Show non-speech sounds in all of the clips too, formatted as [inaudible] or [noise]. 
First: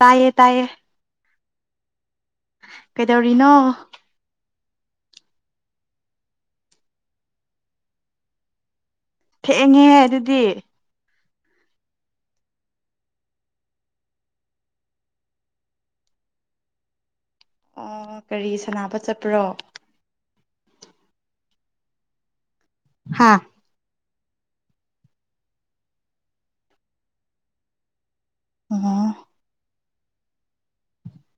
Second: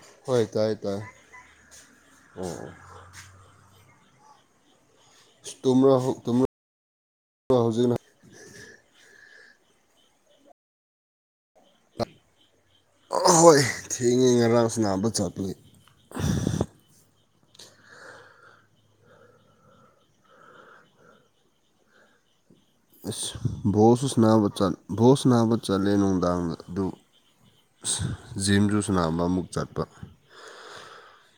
ꯇꯥꯏꯌꯦ ꯍꯣꯏ ꯇꯥꯏꯌꯦ ꯇꯥꯏ ꯇꯥꯏ ꯀꯩꯗꯧꯔꯤꯅꯣ ꯇꯨꯝꯔꯍꯧ ꯇꯨꯝꯔ ꯍꯧꯖꯤꯛꯅ ꯊꯦꯡꯉꯦ ꯑꯗꯨꯗꯤ ꯍꯣꯏ ꯊꯦꯡꯉꯦ ꯉꯔꯥꯡꯁꯨ ꯅꯥꯕ ꯆꯠꯏ ꯑꯣ ꯀꯔꯤ ꯁꯥꯟꯅꯕ ꯆꯠꯄ꯭ꯔꯣ ꯑꯁ ꯍꯥꯥ ꯕꯣꯜꯁꯨ ꯅꯥꯆꯠ ꯕꯣꯜ ꯁꯅꯥꯕ ꯆꯠꯂꯦ ꯅꯨꯡꯗꯥꯡꯗ ꯑꯗꯨ ꯑ ꯖꯤꯝꯗꯨ ꯑꯣ ꯁꯨꯅꯥꯕ ꯑꯃꯨꯛ ꯆꯠꯄ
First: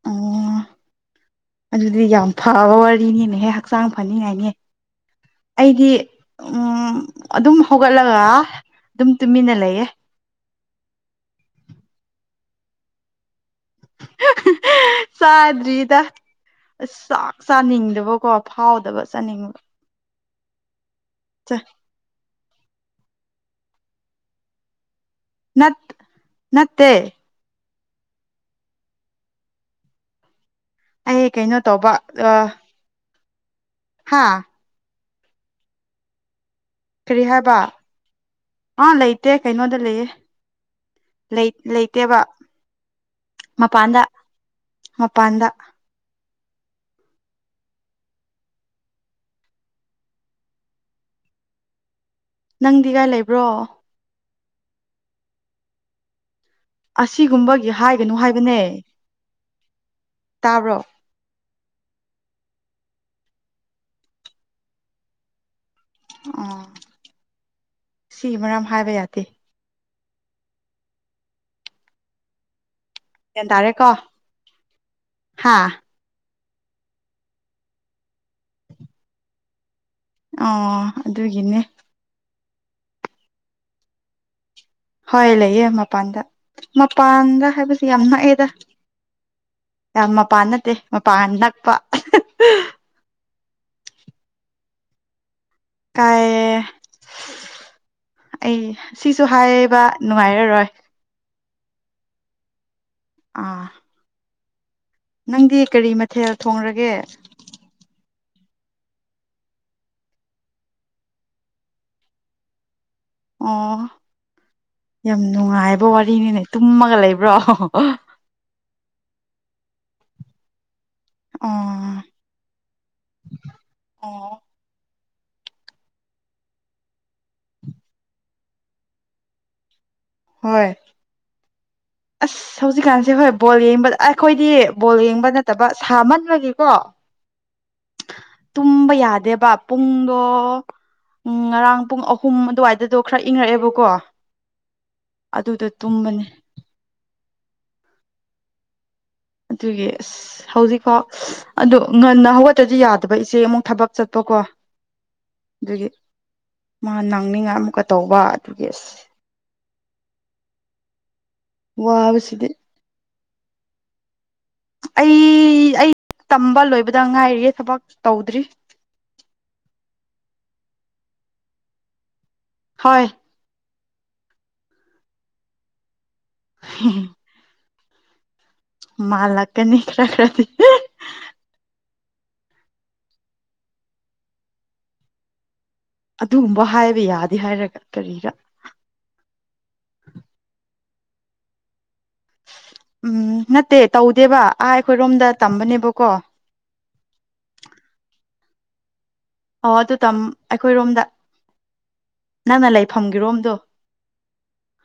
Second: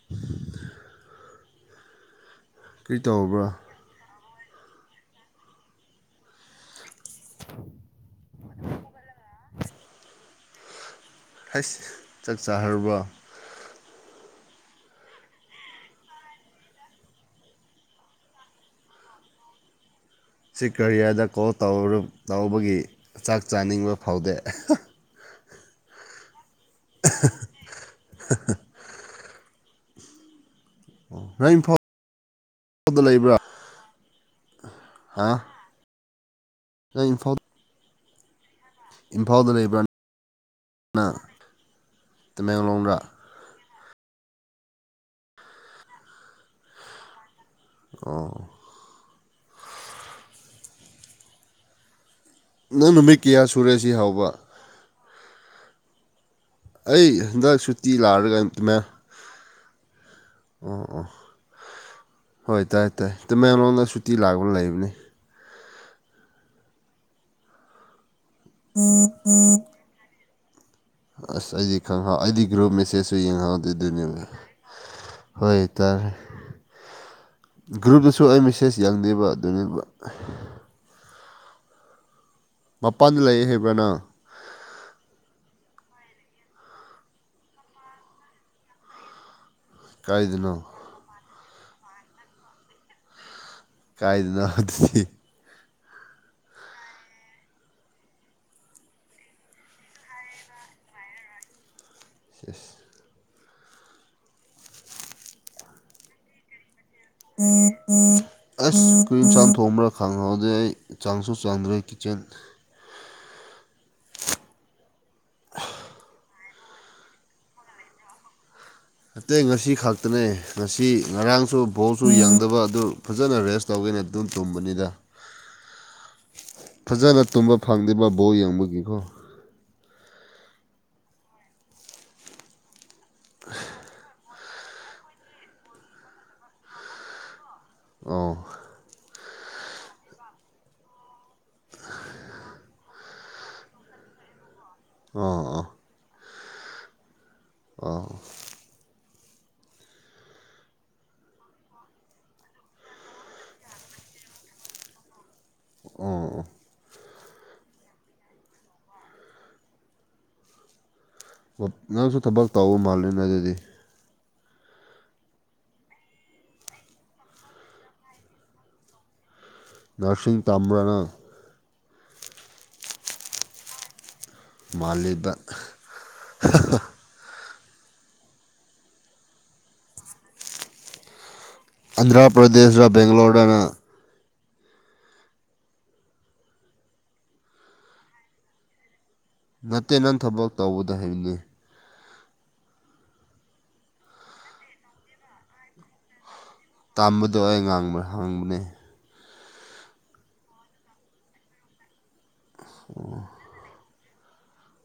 ꯑꯣ ꯑꯗꯨꯗꯤ ꯌꯥꯝ ꯐꯕ ꯀꯔꯤ ꯇꯧꯕ꯭ꯔꯥ ꯋꯥꯔꯤꯅꯤꯅꯦꯍꯦ ꯍꯛꯆꯥꯡ ꯐꯅꯤꯉꯥꯏ ꯉꯦ ꯑꯩꯗꯤ ꯎ ꯑꯗꯨꯝ ꯍꯧꯒꯠꯂꯒ ꯑꯗꯨꯝ ꯇꯨꯃꯤꯟꯅ ꯂꯩꯌꯦ ꯍꯁ ꯆꯥꯛ ꯆꯥꯈꯔꯕ꯭ꯔꯣ ꯆꯥꯗꯔꯤꯗ ꯑꯁ ꯆꯥꯛ ꯆꯥꯅꯤꯡꯗꯕꯀꯣ ꯐꯥꯎꯗꯕ ꯆꯥꯅꯤꯡꯕ ꯁꯤ ꯀꯔꯤꯌꯔꯗ ꯀꯣꯜ ꯇꯧꯕꯒꯤ ꯆꯥꯛ ꯆꯥꯅꯤꯡꯕ ꯐꯥꯎꯗꯦ ꯅꯠ ꯅꯠꯇꯦ [inaudible] ꯑꯩ ꯅꯪ ꯀꯩꯅꯣ ꯏꯝꯐꯥꯜꯗ ꯇꯧꯕ ꯑ ꯂꯩꯕ꯭ꯔꯥ ꯍꯥꯥ ꯍꯥ ꯅꯪ ꯏꯝꯐꯥꯜ ꯀꯔꯤꯍꯥꯕ ꯑꯥ ꯂꯩꯇꯦ ꯏꯝꯐꯥꯜꯗ ꯀꯩꯅꯣꯗ ꯂꯩꯕ꯭ꯔꯥ ꯂꯩꯌꯦ ꯅꯪ ꯂꯩꯇꯦꯕ ꯇꯃꯦꯡꯂꯣꯡꯗ ꯃꯄꯥꯟꯗ ꯃꯄꯥꯟꯗ ꯑꯣ ꯅꯪꯗꯤ ꯅꯪ ꯀꯥꯏ ꯅꯨꯃꯤꯠ ꯂꯩꯕ꯭ꯔꯣ ꯀꯌꯥ ꯁꯨꯔꯦ ꯁꯤ ꯍꯎꯕ ꯑꯩ ꯍꯟꯗꯛ ꯑꯁꯤꯒꯨꯝꯕꯒꯤ ꯁꯨꯇꯤ ꯍꯥꯏꯒꯅꯨ ꯂꯥꯛꯔꯒ ꯍꯥꯏꯕꯅꯦ ꯇꯥꯕ꯭ꯔꯣ ꯑꯣ ꯑꯣ ꯍꯣꯏ ꯇꯥꯏ ꯇꯥꯏ ꯇꯃꯦꯡꯂꯣꯡꯗ ꯁꯨꯇꯤ ꯂꯥꯛꯄ ꯂꯩꯕꯅꯤ ꯑꯣ ꯁꯤꯒꯤ ꯃꯔꯝ ꯍꯥꯏꯕ ꯌꯥꯗꯦ ꯑꯁ ꯑꯩꯗꯤ ꯈꯪ ꯑꯩꯗꯤ ꯒ꯭ꯔꯨꯨꯞ ꯃꯁꯦꯁꯁꯨ ꯒ꯭ꯌꯥꯟ ꯌꯦꯡꯍꯧꯗꯦ ꯇꯥꯔꯦꯀꯣ ꯑꯗꯨꯏꯅꯤꯅꯦ ꯍꯥ ꯍꯣꯏꯇꯥꯔꯦ ꯒ꯭ꯔꯨꯞꯇꯁꯨ ꯑꯩ ꯃꯤꯁꯦꯁ ꯌꯥꯡꯗꯕ ꯑꯗꯨꯅꯦꯕ ꯑꯣ ꯑꯗꯨꯒꯤꯅꯦ ꯃꯄꯥꯟꯗ ꯂꯩꯑꯦ ꯍꯥꯏꯕ꯭ꯔ ꯅꯪ ꯍꯣꯏ ꯂꯩꯌꯦ ꯃꯄꯥꯟꯗ ꯃꯄꯥꯟꯗ ꯍꯥꯏꯕꯁꯤ ꯌꯥꯝ ꯅꯛꯑꯦꯗ ꯌꯥꯝ ꯃꯄꯥꯟ ꯀꯥꯏꯗꯅꯣ ꯅꯠꯇꯦ ꯃꯄꯥꯟ ꯅꯛꯄ ꯀꯥꯏꯗꯅꯣ ꯑꯗꯨꯗꯤ ꯀꯥꯏ ꯑꯩ ꯁꯤꯁꯨ ꯍꯥꯏꯌꯦꯕ ꯅꯨꯡꯉꯥꯏꯔꯔꯣꯏ ꯌꯦꯁ ꯑꯥ ꯅꯪꯗꯤ ꯀꯔꯤ ꯃꯊꯦꯜ ꯊꯣꯡꯂꯒꯦ ꯎꯝ ꯎꯝ ꯑꯁ ꯀꯔꯤ ꯌꯦꯟꯁꯥꯡ ꯊꯣꯡꯕ꯭ꯔꯥ ꯈꯪꯍꯧꯗꯦ ꯑꯩ ꯆꯡꯁꯨ ꯆꯡꯗ꯭ꯔꯦ ꯀꯤꯆꯟ ꯑꯣ ꯌꯥꯝ ꯅꯨꯡꯉꯥꯏꯕ ꯋꯥꯔꯤꯅꯤꯅꯦ ꯇꯨꯝꯃꯒ ꯂꯩꯕ꯭ꯔꯣ ꯑꯇꯩ ꯉꯁꯤ ꯈꯛꯛꯇꯅꯦ ꯉꯁꯤ ꯉꯁꯤ ꯉꯔꯥꯡꯁꯨ ꯕꯣꯜꯁꯨ ꯑꯣ ꯌꯦꯡꯗꯕ ꯑꯗꯨ ꯐꯖꯅ ꯔꯦꯁ ꯇꯧꯒꯦꯅ ꯑꯗꯨꯝ ꯇꯨꯝꯕꯅꯤꯗ ꯐꯖꯅ ꯇꯨꯝꯕ ꯐꯪꯗ꯭ꯔꯤꯕ ꯕꯣꯜ ꯌꯦꯡꯕꯒꯤꯀꯣ ꯍꯣꯏ ꯑꯁ ꯍꯧꯖꯤꯛꯀꯥꯟꯁꯦ ꯍꯣꯏ ꯕꯣꯜ ꯌꯦꯡꯅꯤꯡꯕꯗ ꯑ ꯑꯩꯈꯣꯏꯗꯤ ꯕꯣꯜ ꯌꯦꯡꯕ ꯅꯠꯇꯕ ꯁꯥꯃꯜꯂ ꯕꯒꯤꯀꯣ ꯑꯣ ꯇꯨꯝꯕ ꯌꯥꯗꯦꯕ ꯄꯨꯡꯗꯣ ꯎꯝ ꯉꯔꯥꯡ ꯄꯨꯡ ꯑꯍꯨꯝ ꯑꯗꯨꯋꯥꯏꯗꯗꯣ ꯈꯔ ꯏꯪꯉꯛꯑꯦꯕꯀꯣ ꯑꯣ ꯑꯗꯨꯗ ꯇꯨꯝꯕꯅꯦ ꯑ ꯑꯗꯨꯒꯤ ꯑꯁ ꯍꯧꯖꯤꯛꯐꯥꯎ ꯉꯟꯅ ꯍꯧꯒꯠꯇ꯭ꯔꯗꯤ ꯌꯥꯗꯕ ꯏꯆꯦ ꯑꯃꯨꯛ ꯊꯕꯛ ꯆꯠꯄ ꯀꯣ ꯑꯗꯨꯒꯤ ꯑꯣ ꯑꯣ ꯃꯥ ꯅꯡꯅꯤꯉꯥꯏ ꯑꯃꯨꯛꯀ ꯇꯧꯕ ꯑꯗꯨꯒꯤ ꯑꯁ ꯅꯪꯁꯨ ꯊꯕꯛ ꯋꯥꯕꯁꯤꯗꯤ ꯇꯎꯕ ꯃꯥꯜꯂꯦꯅ ꯑꯗꯨꯗꯤ ꯑꯩ ꯑꯩ ꯇꯝꯕ ꯂꯣꯏꯕꯗ ꯉꯥꯏꯔꯤꯑꯦ ꯊꯕꯛ ꯇꯧꯗ꯭ꯔꯤ [inaudible] ꯅꯔꯁꯁꯤꯡ ꯇꯝꯕꯔ ꯅꯪ ꯍꯣꯏ ꯃꯥꯜꯂꯤꯕ [inaudible] ꯃꯥꯂꯀꯅꯤ ꯀꯔ ꯀꯗꯤ ꯑꯟꯗ꯭ꯔꯥ ꯄ꯭ꯔꯗꯦꯁꯗ ꯕꯒꯂꯣꯔꯣꯔꯅ ꯑꯗꯨꯒꯨꯝꯕ ꯍꯥꯏꯕ ꯌꯥꯗꯦ ꯍꯥꯏꯔꯒ ꯀꯔꯤꯔ ꯗꯂꯤ ꯎꯝ ꯅꯠꯇꯦ ꯇꯧꯗꯦꯕ ꯑꯥ ꯑꯩꯈꯣꯏꯔꯣꯝꯗ ꯇꯝꯕꯅꯦꯕꯀꯣ ꯇꯥꯝꯕꯗꯣ ꯑꯩ ꯉꯥꯡꯕ ꯍꯥꯡꯕꯅꯦ ꯑꯣ ꯑꯗꯨ ꯇ ꯑꯩꯈꯣꯏꯔꯣꯝꯗ ꯅꯪꯅ ꯂꯩꯐꯝꯒꯤꯔꯣꯝꯗꯣ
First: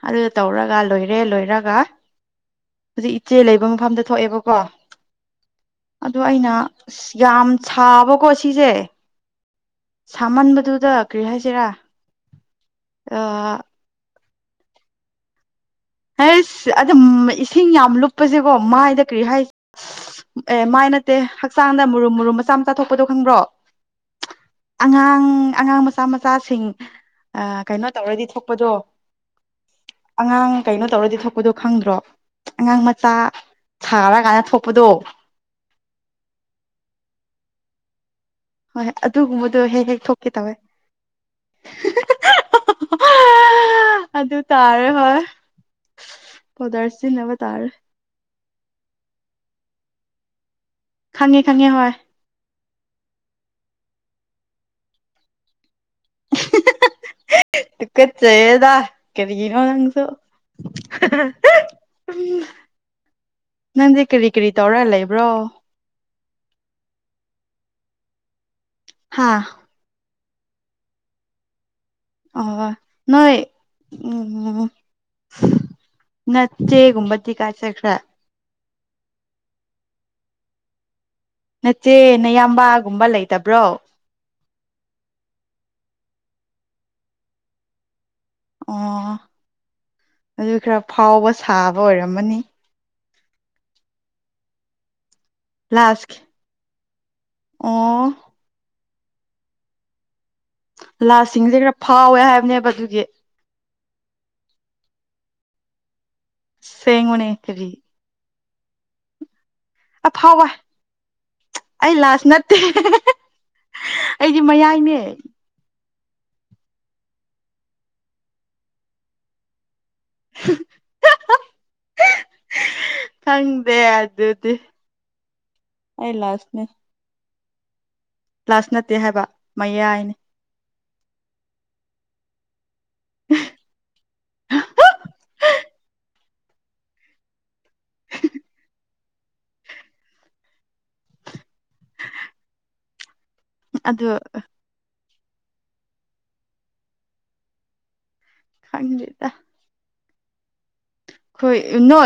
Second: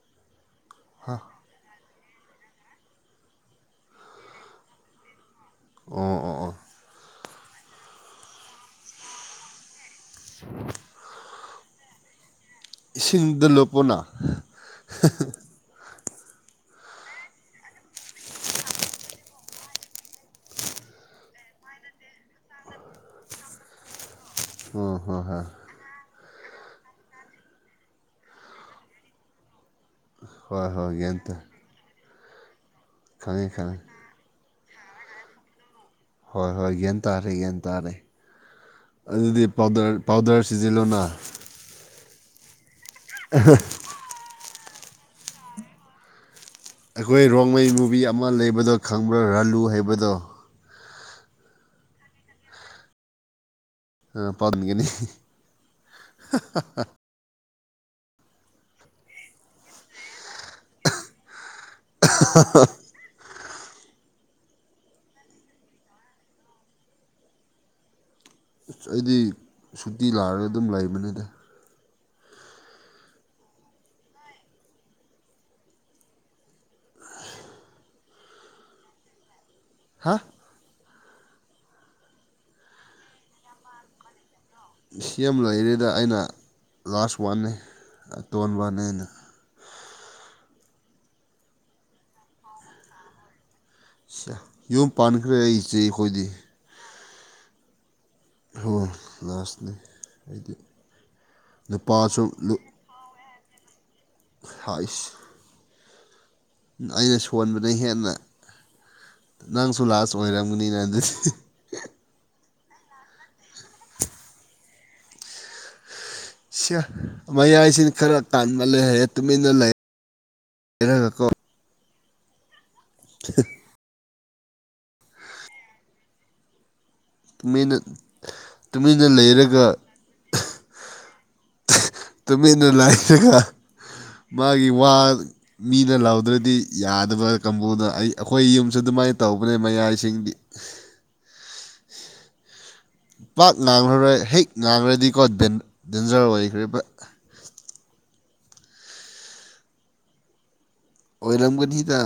ꯑꯗꯨ ꯇꯧꯔꯒ ꯂꯣꯏꯔꯦ ꯂꯣꯏꯔꯒ ꯍꯧꯖꯤꯛ ꯏꯆꯦ ꯂꯩꯕ ꯃꯐꯝꯗ ꯊꯣꯛꯑꯦꯕꯀꯣ ꯑ ꯑꯣ ꯑꯣ ꯑꯩꯅ ꯑꯣ ꯌꯥꯝ ꯁꯥꯕꯀꯣ ꯁꯤꯁꯦ ꯁꯥꯃꯟꯕꯗꯨꯗ ꯀꯔꯤ ꯍꯥꯏꯁꯤꯔꯥ ꯏꯁꯤꯡꯗ ꯂꯣꯞꯄꯅ ꯍ ꯑꯗꯨ ꯏꯁꯤꯡ ꯌꯥꯝ ꯂꯨꯞꯄꯁꯦꯀꯣ ꯃꯥꯏꯗ ꯀꯔꯤ ꯍꯥꯏ ꯑꯦ ꯃꯥꯏ ꯅꯠꯇꯦ ꯍꯛꯆꯥꯡꯗ ꯃꯨꯔꯨꯝ ꯃꯨꯔꯨꯝ ꯃꯆꯥ ꯃꯆꯥ ꯊꯣꯛꯄꯗꯣ ꯈꯪꯕ꯭ꯔꯣ ꯑꯣ ꯍꯣꯏ ꯑꯉꯥꯡ ꯍꯣꯏ ꯑꯉꯥꯡ ꯃꯆꯥ ꯃꯆꯥ ꯃꯆꯥꯁꯤꯡ ꯀꯩꯅꯣ ꯇꯧꯔꯗꯤ ꯊꯣꯛꯄꯗꯣ ꯑꯉꯥꯡ ꯍꯣꯏ ꯀꯩꯅꯣ ꯍꯣꯏ ꯇꯧꯔꯗꯤ ꯒ꯭ꯌꯥꯟ ꯇꯥꯏ ꯊꯣꯛꯄꯗꯣ ꯈꯪꯗ꯭ꯔꯣ ꯑꯉꯥꯡ ꯃꯆꯥ ꯈꯪꯉꯦ ꯈꯪꯉꯦ ꯁꯥꯔ ꯀꯅ ꯊꯣꯛ ꯑꯗꯣ ꯍꯣꯏ ꯍꯣꯏ ꯒ꯭ꯌꯥꯟ ꯇꯥꯔꯦ ꯒ꯭ꯌꯥꯟ ꯇꯥꯔꯦ ꯍꯣꯏꯣꯏ ꯑꯗꯨꯗꯤ ꯑꯗꯨꯒꯨꯝꯕꯗꯣ ꯍꯦꯛ ꯄꯥꯎꯗꯔ ꯍꯦꯛ ꯊꯣꯛꯀꯦ ꯄꯥꯎꯗꯔ ꯇꯧꯋꯦ ꯁꯤꯖꯤꯜꯂꯣꯅ [unintelligible] ꯇꯥꯔ ꯍꯣꯏ ꯄꯥꯎꯗꯔ ꯑꯩꯈꯣꯏ ꯁꯤꯖꯤꯟꯅꯕ ꯔꯣꯡꯃꯩ ꯇꯥꯔꯦ ꯃꯨꯚꯤ ꯑꯃ ꯂꯩꯕꯗꯣ ꯈꯪꯕ꯭ꯔꯥ ꯔꯥꯂꯨ ꯍꯥꯏꯕꯗꯣ ꯈꯥꯉꯦ ꯈꯥꯉꯦ ꯍ ꯑ ꯄꯥꯎꯅꯤꯡꯒꯅꯤ ꯇꯨ ꯀ ꯆꯦꯗꯥ ꯀꯔꯤꯒꯤꯅꯣꯁꯨꯣ ꯎ ꯅꯟ ꯀꯔꯤ ꯀꯔꯤ ꯇꯧꯔ ꯂꯩꯕ꯭ꯔꯣ ꯑꯁ ꯑꯩꯗꯤ ꯍꯥ ꯁꯨꯇꯤ ꯂꯥꯛꯑꯒ ꯑꯗꯨꯝ ꯂꯩꯕꯅꯤꯗ ꯑ ꯅꯣꯏ ꯎ ꯉꯠꯇꯦ ꯀꯨꯝꯕꯗꯤ ꯀꯥꯏ ꯆꯈ꯭ꯔ ꯍꯥ ꯅꯆꯦ ꯅꯌꯥꯝꯕꯒꯨꯝꯕ ꯂꯩꯇꯕ꯭ꯔꯣ ꯁꯤ ꯑꯃ ꯂꯩꯔꯦꯗ ꯑꯩꯅ ꯂꯥꯁ ꯋꯥꯟꯅꯅꯤ ꯇꯣꯟꯕꯅꯅ ꯑꯣ ꯑꯗꯨ ꯈꯔ ꯐꯥꯎꯕ ꯁꯥꯕ ꯑꯣꯏꯔꯝꯃꯅꯤ ꯌꯨꯝ ꯄꯥꯟꯈ꯭ꯔꯦ ꯑꯩ ꯏꯆꯦ ꯂꯥꯁꯀꯤ ꯑꯩꯈꯣꯏꯗꯤ ꯑꯣ ꯍ ꯂꯥꯁꯅꯤ ꯑꯩꯗꯤ ꯂꯥꯁꯤꯡꯁꯦ ꯈꯔ ꯐꯥꯎꯋꯦ ꯅꯨꯄꯥꯁꯨ ꯍꯥꯏꯕꯅꯦꯕ ꯑꯗꯨꯒꯤ ꯍꯥꯏꯏꯁ ꯑꯩꯅ ꯁꯦꯡꯉꯨꯅꯦ ꯀꯔꯤ ꯁꯣꯟꯕꯅ ꯍꯦꯟꯅ ꯅꯪꯁꯨ ꯂꯥꯁ ꯑꯐꯥꯎꯕ ꯑꯣꯏꯔꯝꯒꯅꯤꯅꯗꯤ ꯑꯩ ꯂꯥꯁ ꯅꯠꯇꯦ ꯑꯩꯗꯤ ꯃꯌꯥꯏꯅꯦ ꯁꯤ ꯃꯌꯥꯏꯁꯤꯅ ꯈꯔ ꯇꯥꯟꯕ ꯂꯩꯔꯦ ꯇꯨꯃꯤꯟꯅ ꯂꯩ ꯏꯩꯅꯒꯀꯣ ꯈꯪꯗꯦ ꯑꯗꯨꯗꯤ ꯑꯩ ꯂꯥꯁꯅꯦ ꯇꯨꯃꯤꯟꯅ ꯂꯥꯁ ꯅꯠꯇꯦ ꯇꯨꯃꯤꯟꯅ ꯍꯥꯏꯕ ꯂꯩꯔꯒ ꯃꯌꯥꯏꯅꯦ ꯇ ꯃꯅꯨ ꯂꯏꯑꯒꯥ ꯃꯥꯒꯤ ꯋꯥ ꯃꯤꯅ ꯂꯥꯎꯗ꯭ꯔꯗꯤ ꯌꯥꯗꯕ ꯀꯥꯡꯕꯨꯅ ꯑꯩ ꯑꯩꯈꯣꯏ ꯌꯨꯝꯁꯨ ꯑꯗꯨꯃꯥꯏꯅ ꯇꯧ ꯇꯧꯕꯅꯦ ꯃꯌꯥꯏꯁꯤꯡꯗꯤ [unintelligible] ꯄꯥꯛ ꯑꯗꯨ ꯉꯥꯡꯈ꯭ꯔꯔꯣꯏ ꯍꯦꯛ ꯉꯥꯡꯈ꯭ꯔꯗꯤꯀꯣ ꯗꯦꯟꯖꯔ ꯑꯣꯏꯈ꯭ꯔꯦ ꯈꯪꯕꯤꯗ ꯍꯣꯏ ꯅ ꯑꯣꯏꯔꯝꯒꯅꯤꯗ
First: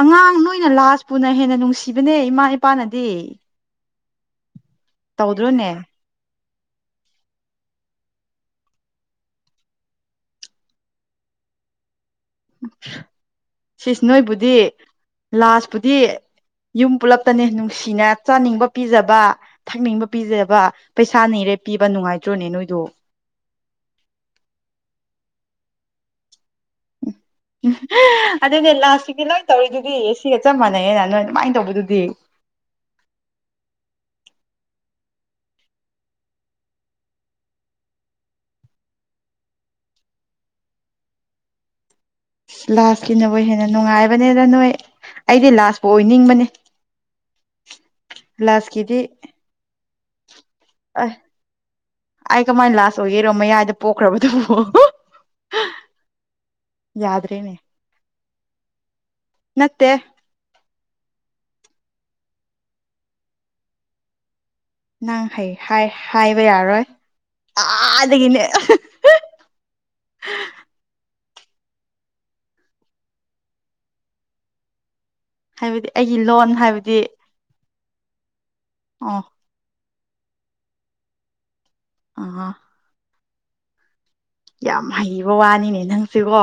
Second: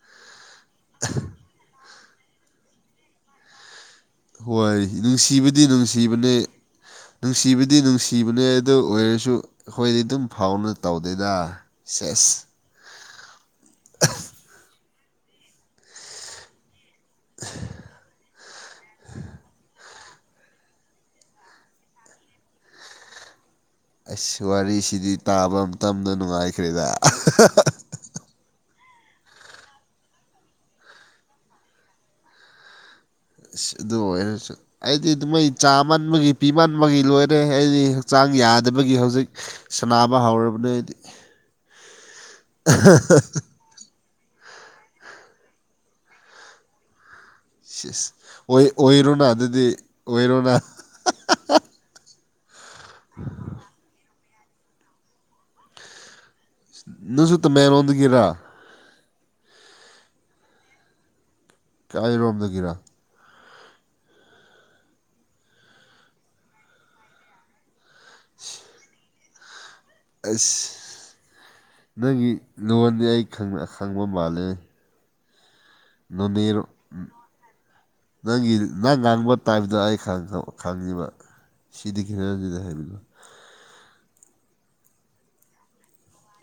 ꯑꯉꯥꯡ ꯅꯣꯏꯅ ꯂꯥꯁ ꯄꯨꯅ ꯍꯦꯟꯅ ꯅꯨꯡꯁꯤꯕꯅꯦ ꯏꯃꯥ ꯏꯄꯥꯅꯗꯤ ꯍꯣꯏ ꯅꯨꯡꯁꯤꯕꯗꯤ ꯇꯧꯗ꯭ꯔꯣꯅꯦ ꯅꯨꯡꯁꯤꯕꯅꯦ [unintelligible] ꯅꯨꯡꯁꯤꯕꯗꯤ ꯅꯨꯡꯁꯤꯕꯅꯦ ꯑꯗꯨ ꯑꯣꯏꯔꯁꯨ ꯑꯩꯈꯣꯏꯗꯤ ꯑꯗꯨꯝ ꯐꯥꯎꯅ ꯇꯧꯗꯦꯗ ꯁꯁ ꯁꯤꯁ ꯅꯣꯏꯕꯨꯗꯤ ꯂꯥꯁꯄꯨꯗꯤ ꯌꯨꯝ ꯄꯨꯜꯂꯞꯇꯅꯦ ꯅꯨꯡꯁꯤꯅ ꯆꯥꯅꯤꯡꯕ ꯄꯤꯖꯕ ꯊꯛꯅꯤꯡꯕ ꯄꯤꯖꯕ ꯄꯩꯁꯥꯅꯤꯔꯦ ꯄꯤꯕ ꯅꯨꯡꯉꯥꯏꯇ꯭ꯔꯣꯅꯦ ꯅꯣꯏꯗꯣ ꯑꯁ ꯋꯥꯔꯤꯁꯤꯗꯤ ꯇꯥꯕ ꯃꯇꯝꯇꯗ ꯅꯨꯡꯉꯥꯏꯈ꯭ꯔꯦꯗ ꯑꯗꯨꯅꯦ ꯂꯥꯁꯁꯤꯒꯤ ꯂꯣꯏ ꯇꯧꯔꯤꯗꯨꯗꯤ ꯁꯤꯒ ꯆꯞ ꯃꯥꯟꯅꯩꯌꯦꯅ ꯅꯣꯏ ꯑꯗꯨꯃꯥꯏꯅ ꯇꯧꯕꯗꯨꯗꯤ ꯑ ꯑꯗꯨ ꯑꯣꯏꯔꯁꯨ ꯑꯩꯗꯤ ꯑꯗꯨ ꯃꯣꯏ ꯆꯥꯃꯕꯒꯤ ꯄꯤꯃꯟꯕꯒꯤ ꯂꯣꯏꯔꯦ ꯑꯩꯗꯤ ꯍꯛꯆꯥꯡ ꯈꯤꯇꯪ ꯌꯥꯗꯕꯒꯤ ꯍꯧꯖꯤꯛ ꯁꯥꯟꯅꯕ ꯍꯧꯔꯕꯅꯤ ꯍꯥꯏꯗꯤ [unintelligible] ꯂꯥꯁꯀꯤꯅꯕꯨ ꯍꯦꯟꯅ ꯅꯨꯡꯉꯥꯏ ꯅꯦꯗ ꯅꯣꯏ ꯑꯩꯗꯤ ꯂꯥꯁꯄꯨ ꯑꯣꯏꯅꯤꯡꯕꯅꯦ ꯁꯤꯁ ꯑꯣꯏ ꯑꯣꯏꯔꯣꯅ ꯑꯗꯨꯗꯤ ꯑꯣꯏꯔꯣꯅ ꯑꯁ ꯑꯩ ꯀꯃꯥꯏꯅ ꯂꯥꯁ ꯑꯣꯏꯒꯦꯔꯣ ꯃꯌꯥꯏꯗ ꯄꯣꯛꯈ꯭ꯔꯕꯗꯨꯣ ꯑꯣ ꯅꯪꯁꯨ ꯇꯝꯃꯦꯔꯣꯗꯨꯒꯤꯔꯥ ꯅꯠꯇꯦ ꯀꯌꯥꯔꯣꯝꯗꯒꯤꯔ ꯅꯪ ꯍ ꯍꯥꯏꯕ ꯌꯥꯔꯣꯏ ꯑꯥꯗꯒꯤꯅꯦ ꯑꯁ ꯅꯪꯒꯤ ꯂꯣꯟꯗꯤ ꯑꯩ ꯈꯪꯕ ꯃꯥꯜꯂꯦ ꯍꯥꯏꯕꯗꯤ ꯑꯩꯒꯤ ꯂꯣꯟ ꯅꯣꯅꯦꯔꯣ ꯍꯥꯏꯕꯗꯤ ꯅꯪꯒꯤ ꯅꯪ ꯑꯣ ꯉꯥꯡꯕ ꯇꯥꯏꯞꯇꯣ ꯑꯩ ꯈꯪꯉꯤꯕ ꯁꯤꯗꯤꯈꯤꯔ ꯑꯥ ꯑꯗꯨꯗ ꯍꯥꯏꯦꯕꯤꯂꯣ ꯌꯥꯝ ꯍꯩꯕ ꯋꯥꯅꯤꯅꯦ ꯅꯪꯁꯤꯀꯣ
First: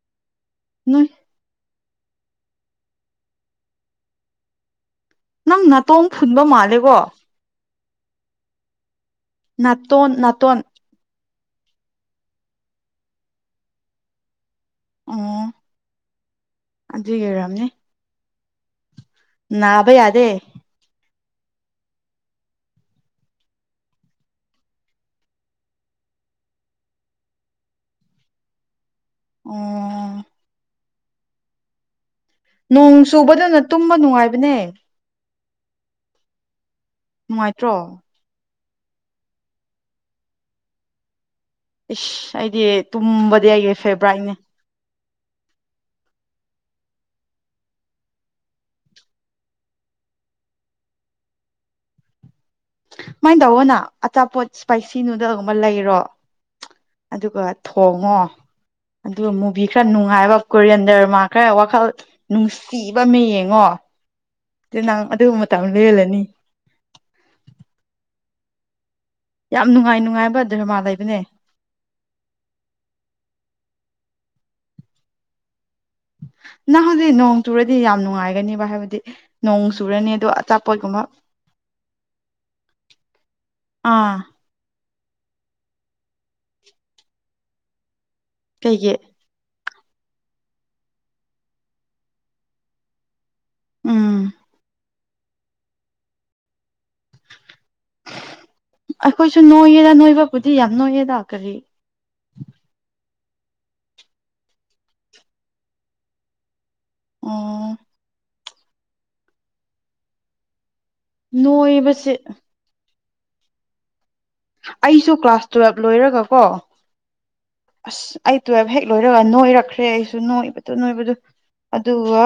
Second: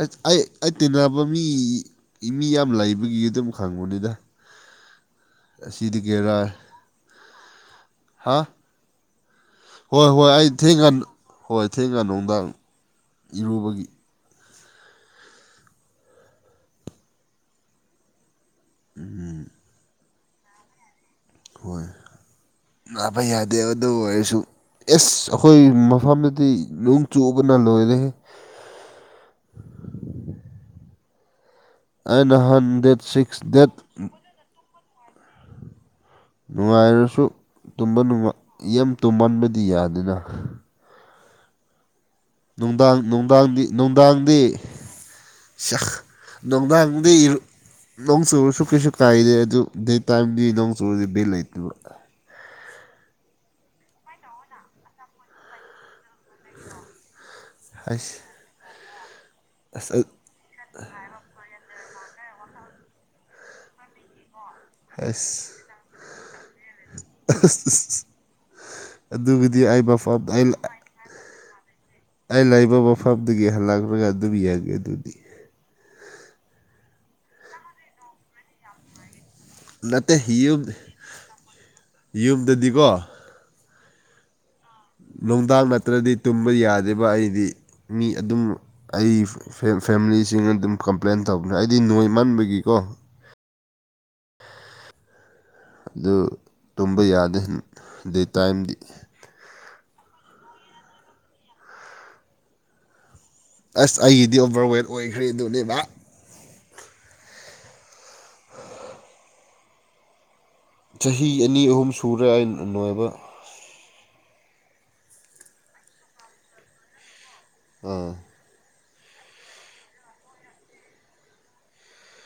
ꯑꯁ ꯑꯩ ꯑꯩ ꯅꯣꯏ ꯇꯤꯟꯅꯕ ꯃꯤ ꯃꯤ ꯌꯥꯝ ꯂꯩꯕꯒꯤ ꯑꯗꯨꯝ ꯈꯪꯕꯅꯤꯗ ꯅꯪ ꯅꯥꯇꯣꯡꯝ ꯑꯁꯤꯗꯒꯤꯔ ꯐꯨꯟꯕ ꯃꯥꯜꯂꯦꯀꯣ ꯍꯥ ꯍꯣꯏ ꯅꯥꯇꯣꯟ ꯍꯣꯏ ꯑꯩ ꯅꯥꯇꯣꯟ ꯊꯤꯡ ꯍꯣꯏ ꯊꯦꯡꯒ ꯅꯨꯡꯗꯥꯡ ꯏꯔꯨꯕꯒꯤ ꯑꯣ ꯑꯗꯨ ꯀꯔꯝꯅꯦ ꯎꯝ ꯅꯥꯚꯩ ꯑꯗꯦ ꯍꯣꯏ ꯅꯥꯕ ꯌꯥꯗꯦ ꯑꯗꯨ ꯑꯣꯏꯔꯁꯨ ꯑꯦ ꯑꯩꯈꯣꯏ ꯃꯐꯝꯗꯗꯤ ꯅꯣꯡ ꯆꯨꯕꯅ ꯂꯣꯏꯔꯦ ꯑꯣ ꯑꯩ ꯅꯍꯥꯟ ꯅꯣꯡ ꯗꯦꯠ ꯁꯤꯛꯁ ꯆꯨꯕꯗꯨꯅ ꯗꯦꯠ ꯇꯨꯝꯕ ꯅꯨꯡꯉꯥꯏꯕꯅꯦ ꯅꯨꯡꯉꯥꯏꯔꯁꯨ ꯅꯨꯡꯉꯥꯏꯇ꯭ꯔꯣ ꯇꯨꯝꯕ ꯌꯥꯝ ꯇꯨꯝꯃꯟꯕꯗꯤ ꯌꯥꯗꯅ ꯏꯁ ꯑꯩꯗꯤ ꯅꯨꯡꯗꯥꯡ ꯇꯨꯝꯕꯗꯤ ꯅꯨꯡꯗꯥꯡꯗꯤ ꯑꯩꯒꯤ ꯐꯦꯚꯣꯔꯥꯏꯠꯅꯦ ꯅꯨꯡꯗꯥꯡꯗꯤ ꯅꯣꯡꯗꯥꯪꯗꯤꯔ ꯅꯣꯡ ꯆꯨꯔꯁꯨ ꯀꯩꯁꯨ ꯀꯥꯏꯗꯦ ꯑꯗꯨ ꯗꯩ ꯇꯥꯏꯝꯗꯤ ꯅꯣꯡ ꯆꯨꯔꯗꯤ ꯕꯦꯜ ꯂꯩꯇꯕ ꯁꯨꯃꯥꯏꯅ ꯇꯧꯕꯅ ꯑꯆꯥꯄꯣꯠ ꯏꯁꯄꯥꯏꯁꯤꯅꯅꯨꯡꯗꯒꯨꯝꯕ ꯂꯩꯔꯣ ꯑꯗꯨꯒ ꯑꯁ ꯊꯣꯡꯉꯣ ꯑꯗꯨꯒ ꯃꯨꯚꯤ ꯈꯔ ꯑꯁ ꯅꯨꯡꯉꯥꯏꯕ ꯀꯣꯔꯤꯌꯟꯗꯔꯃ ꯈꯔ ꯋꯥꯈꯜ ꯅꯨꯡꯁꯤꯕ ꯑꯃ ꯌꯦꯡꯉꯣ ꯅꯥꯡ ꯑꯁ ꯑꯗꯨꯒꯨꯝꯕ ꯃꯇꯝ ꯂꯦꯜꯂꯅꯤ ꯑꯁ ꯑꯗꯨꯒꯤꯗꯤ ꯌꯥꯝ ꯑꯩ ꯅꯨꯡꯉꯥꯏ ꯃꯐꯝ ꯅꯨꯡꯉꯥꯏꯕ ꯑꯩ ꯙꯔꯃꯥ ꯂꯩꯕꯅꯦ ꯑꯩ ꯂꯩꯕ ꯃꯐꯝꯗꯒꯤ ꯍꯜꯂꯛꯂꯒ ꯑꯗꯨꯝ ꯌꯦꯡꯉꯦ ꯑꯗꯨꯗꯤ ꯅꯪ ꯍꯧꯖꯤꯛ ꯅꯣꯡ ꯇꯨꯔꯗꯤ ꯌꯥꯝ ꯅꯨꯡꯉꯥꯏꯒꯅꯦꯕ ꯍꯥꯏꯕꯗꯤ ꯅꯣꯡ ꯆꯨꯔꯅꯤ ꯅꯠꯇꯦ ꯑꯗꯣ ꯌꯨꯝ ꯑꯆꯥꯄꯣꯠꯒꯨꯝꯕ ꯌꯨꯝꯗꯗꯤꯀꯣ ꯑꯥ ꯅꯨꯡꯗꯥꯡ ꯅꯠꯇ꯭ꯔꯗꯤ ꯇꯨꯝꯕ ꯌꯥꯗꯕ ꯑꯩꯗꯤ ꯃꯤ ꯑꯗꯨꯝ ꯀꯩꯒꯤ ꯑꯩ ꯐꯦꯃꯤꯂꯤꯁꯤꯡꯅ ꯑꯗꯨꯝ ꯀꯝꯄ꯭ꯂꯦꯟ ꯇꯧꯕꯅꯦ ꯑꯩꯗꯤ ꯅꯣꯏ ꯃꯟꯕꯒꯤꯀꯣ ꯎꯝ ꯑꯗꯨ ꯇꯨꯝꯕ ꯌꯥꯗꯦ ꯑꯩ ꯇꯥꯏꯝꯗꯤ ꯍꯖ ꯅꯣꯏꯕꯕꯨꯗꯤ ꯌꯥꯝ ꯅꯣꯏꯌꯦꯦꯗꯥꯛ ꯀꯔꯤ ꯑꯁ ꯑꯩꯒꯤꯗꯤ ꯑꯣꯚꯔꯋꯦꯠ ꯑꯣꯏꯈ꯭ꯔꯦ ꯑꯗꯨꯅꯦꯕ ꯑꯣ ꯆꯍꯤ ꯑꯅꯤ ꯑꯍꯨꯝ ꯅꯣꯏꯕꯁꯦ ꯁꯨꯔꯦ ꯅꯣꯏꯕ ꯑꯩꯁꯨ ꯀ꯭ꯂꯥꯁ ꯇꯨꯋꯦꯜꯕ ꯂꯣꯏꯔꯒ ꯀꯣ ꯑꯁ ꯑꯩ ꯇꯨꯋꯜꯕ ꯍꯦꯛ ꯂꯣꯏꯔꯒ ꯅꯣꯏꯔꯛꯈ꯭ꯔꯦ ꯑꯩꯁꯨ ꯅꯣꯛꯏꯕꯗꯨ ꯅꯣꯏꯕꯗ ꯑꯗꯨꯒ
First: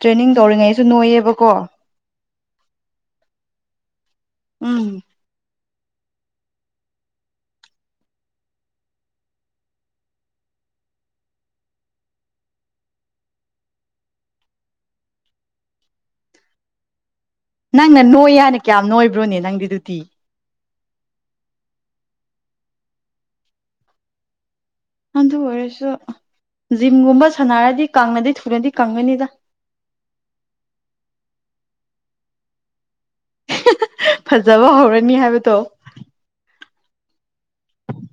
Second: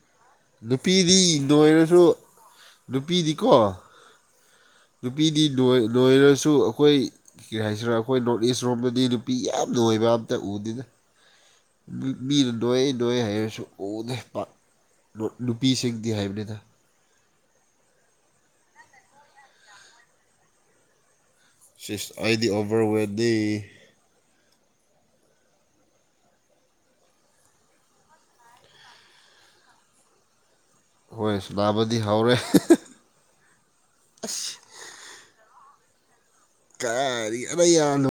ꯇ꯭ꯔꯦꯅꯤꯡ ꯇꯧꯔꯤꯉꯩꯁꯨ ꯅꯨꯄꯤꯗꯤ ꯅꯣꯏꯌꯦꯕꯀꯣ ꯅꯣꯏꯔꯁꯨ ꯅꯨꯄꯤꯗꯤꯀꯣ ꯎꯝ ꯅꯨꯄꯤꯗꯤ ꯅꯣꯏꯔꯁꯨ ꯑꯩꯈꯣꯏ ꯀꯔꯤ ꯍꯥꯏꯁꯤꯔꯣ ꯑꯩꯈꯣꯏ ꯅꯣꯔꯠ ꯏꯁ ꯔꯣꯝꯗꯗꯤ ꯅꯨꯄꯤ ꯌꯥꯝꯅ ꯑꯣꯏꯕ ꯑꯝꯇ ꯎꯗꯦꯅ ꯃꯤꯅ ꯅꯣꯏ ꯅꯣꯏ ꯍꯥꯏꯔꯁꯨ ꯎꯗꯦ ꯅꯨꯄꯤꯁꯤꯡꯗꯤ ꯍꯥꯏꯕꯅꯤꯗ ꯅꯪꯅ ꯅꯣꯏ ꯌꯥꯅꯤ ꯀꯌꯥꯝ ꯅꯣꯏꯕ꯭ꯔꯣꯅꯦ ꯅꯪꯗꯤꯗꯨꯗꯤ ꯑꯩꯗꯤ ꯑꯣꯚꯔꯋꯦꯠꯇꯗꯤ ꯍꯗ ꯑꯣꯏꯔꯁꯨ ꯖꯤꯝꯒꯨꯝꯕ ꯁꯥꯟꯅꯔꯗꯤ ꯀꯪꯅꯗꯤ ꯊꯅꯗꯤ ꯀꯪꯒꯅꯤꯗ ꯍꯣꯏ ꯅꯥꯕꯗꯤ ꯍꯧꯔꯦ ꯐꯖꯕ ꯍꯧꯔꯅꯤ ꯍꯥꯏꯕꯗꯣ ꯀꯔꯤ ꯑꯗ ꯌꯥꯔꯦ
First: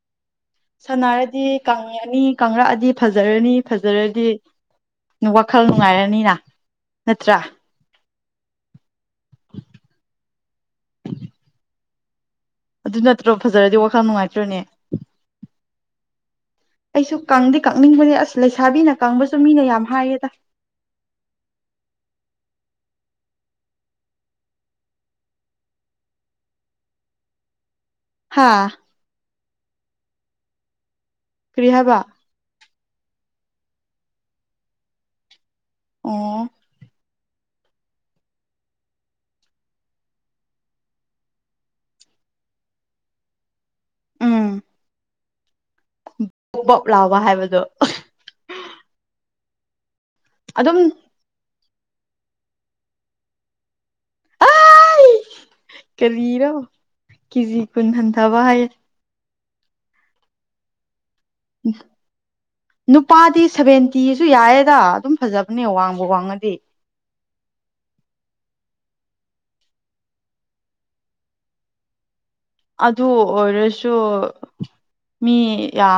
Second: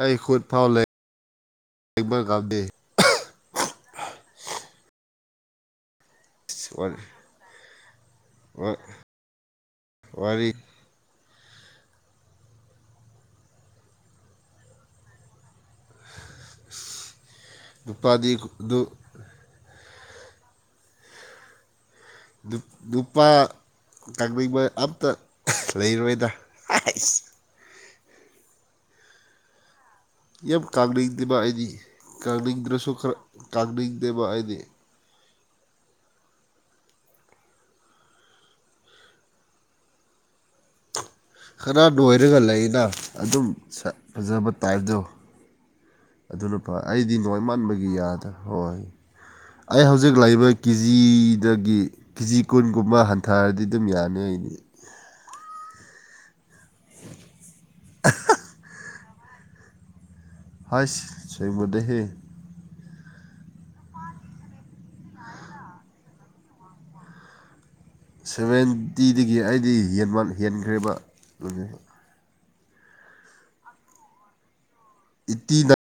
ꯑꯩꯈꯨꯗ ꯁꯥꯟꯅꯔꯗꯤ ꯀꯪꯉꯅꯤ ꯀꯪꯂꯉꯛꯑꯗꯤ ꯐꯖꯔꯅꯤ ꯐꯖꯔꯗꯤ ꯋꯥꯈꯜ ꯅꯨꯡꯉꯥꯏꯔꯅꯤꯅ ꯅꯠꯇ꯭ꯔꯥ ꯋꯥꯔꯤ ꯑꯗꯨ ꯅꯠꯇ꯭ꯔꯣ ꯐꯖꯔꯗꯤ ꯋꯥꯈꯜ ꯅꯨꯡꯉꯥꯏꯇ꯭ꯔꯅꯦ ꯑꯩꯁꯨ ꯀꯪꯗꯦ ꯀꯪꯅꯤꯡꯕꯅꯦ ꯅꯨꯄꯥꯗꯤ ꯑꯁ ꯂꯩꯁꯥꯕꯤꯅ ꯀꯪꯕꯁꯨ ꯃꯤꯅ ꯌꯥꯝ ꯍꯥꯏꯑ ꯇ ꯅꯨꯗꯨꯞꯄꯥ ꯀꯕ ꯑꯝꯇ ꯂꯩꯔꯣꯏꯗꯁ ꯍꯥꯥ ꯌꯥꯝ ꯀꯅꯤꯡꯅꯤꯡꯗꯦ ꯕ ꯑꯩꯗꯤ ꯀꯔꯤ ꯍꯥꯏꯕ ꯀꯅꯤꯡꯗ꯭ꯔꯁꯨ ꯈꯔ ꯀꯅꯤꯡꯗꯦꯕ ꯑꯩꯗꯤ ꯑꯣ ꯈꯔ ꯅꯣꯏꯔꯒ ꯂꯩꯅ ꯑꯗꯨꯝ ꯎꯝ ꯐꯖꯕ ꯇꯥꯏꯞꯇꯣ ꯑꯗꯨꯅ ꯄ ꯄꯣꯞ ꯑꯩꯗꯤ ꯂꯥꯎꯕ ꯅꯣꯡꯥꯏ ꯍꯥꯏꯕꯗꯣ ꯃꯥꯟꯕꯒꯤ ꯌꯥꯗ ꯍꯣꯏ ꯑꯩ ꯍꯧꯖꯤꯛ ꯍꯧꯖꯤꯛ ꯂꯥꯛꯕ ꯑꯗꯨꯝ ꯀꯦꯖꯤꯗꯒꯤ ꯀꯤꯖꯤ ꯀꯨꯟꯒꯨꯝꯕ ꯍꯟꯊꯔꯗꯤ ꯑꯗꯨꯝ ꯌꯥꯅ ꯑꯩꯅꯤ ꯀꯔꯤꯔꯣ ꯀꯖꯤ ꯀꯟꯍꯟ ꯊꯕꯏ ꯍꯁ ꯁꯣꯏꯕꯨꯗꯍꯦ ꯅꯨꯄꯥꯗꯤ ꯁꯚꯦꯟꯇꯤꯁꯨ ꯌꯥꯏꯌꯦꯗ ꯑꯗꯨꯝ ꯐꯖꯕꯅꯦ ꯋꯥꯡꯕ ꯋꯥꯡꯉꯗꯤ ꯁꯚꯦꯟꯇꯤꯗꯒꯤ ꯑꯩꯗꯤ ꯍꯟꯈ꯭ꯔꯦꯕ ꯑꯗꯨ ꯑꯗꯨ ꯑꯣꯏꯔꯁꯨ ꯃꯤ ꯑꯩꯠꯇꯤ ꯌꯥꯝ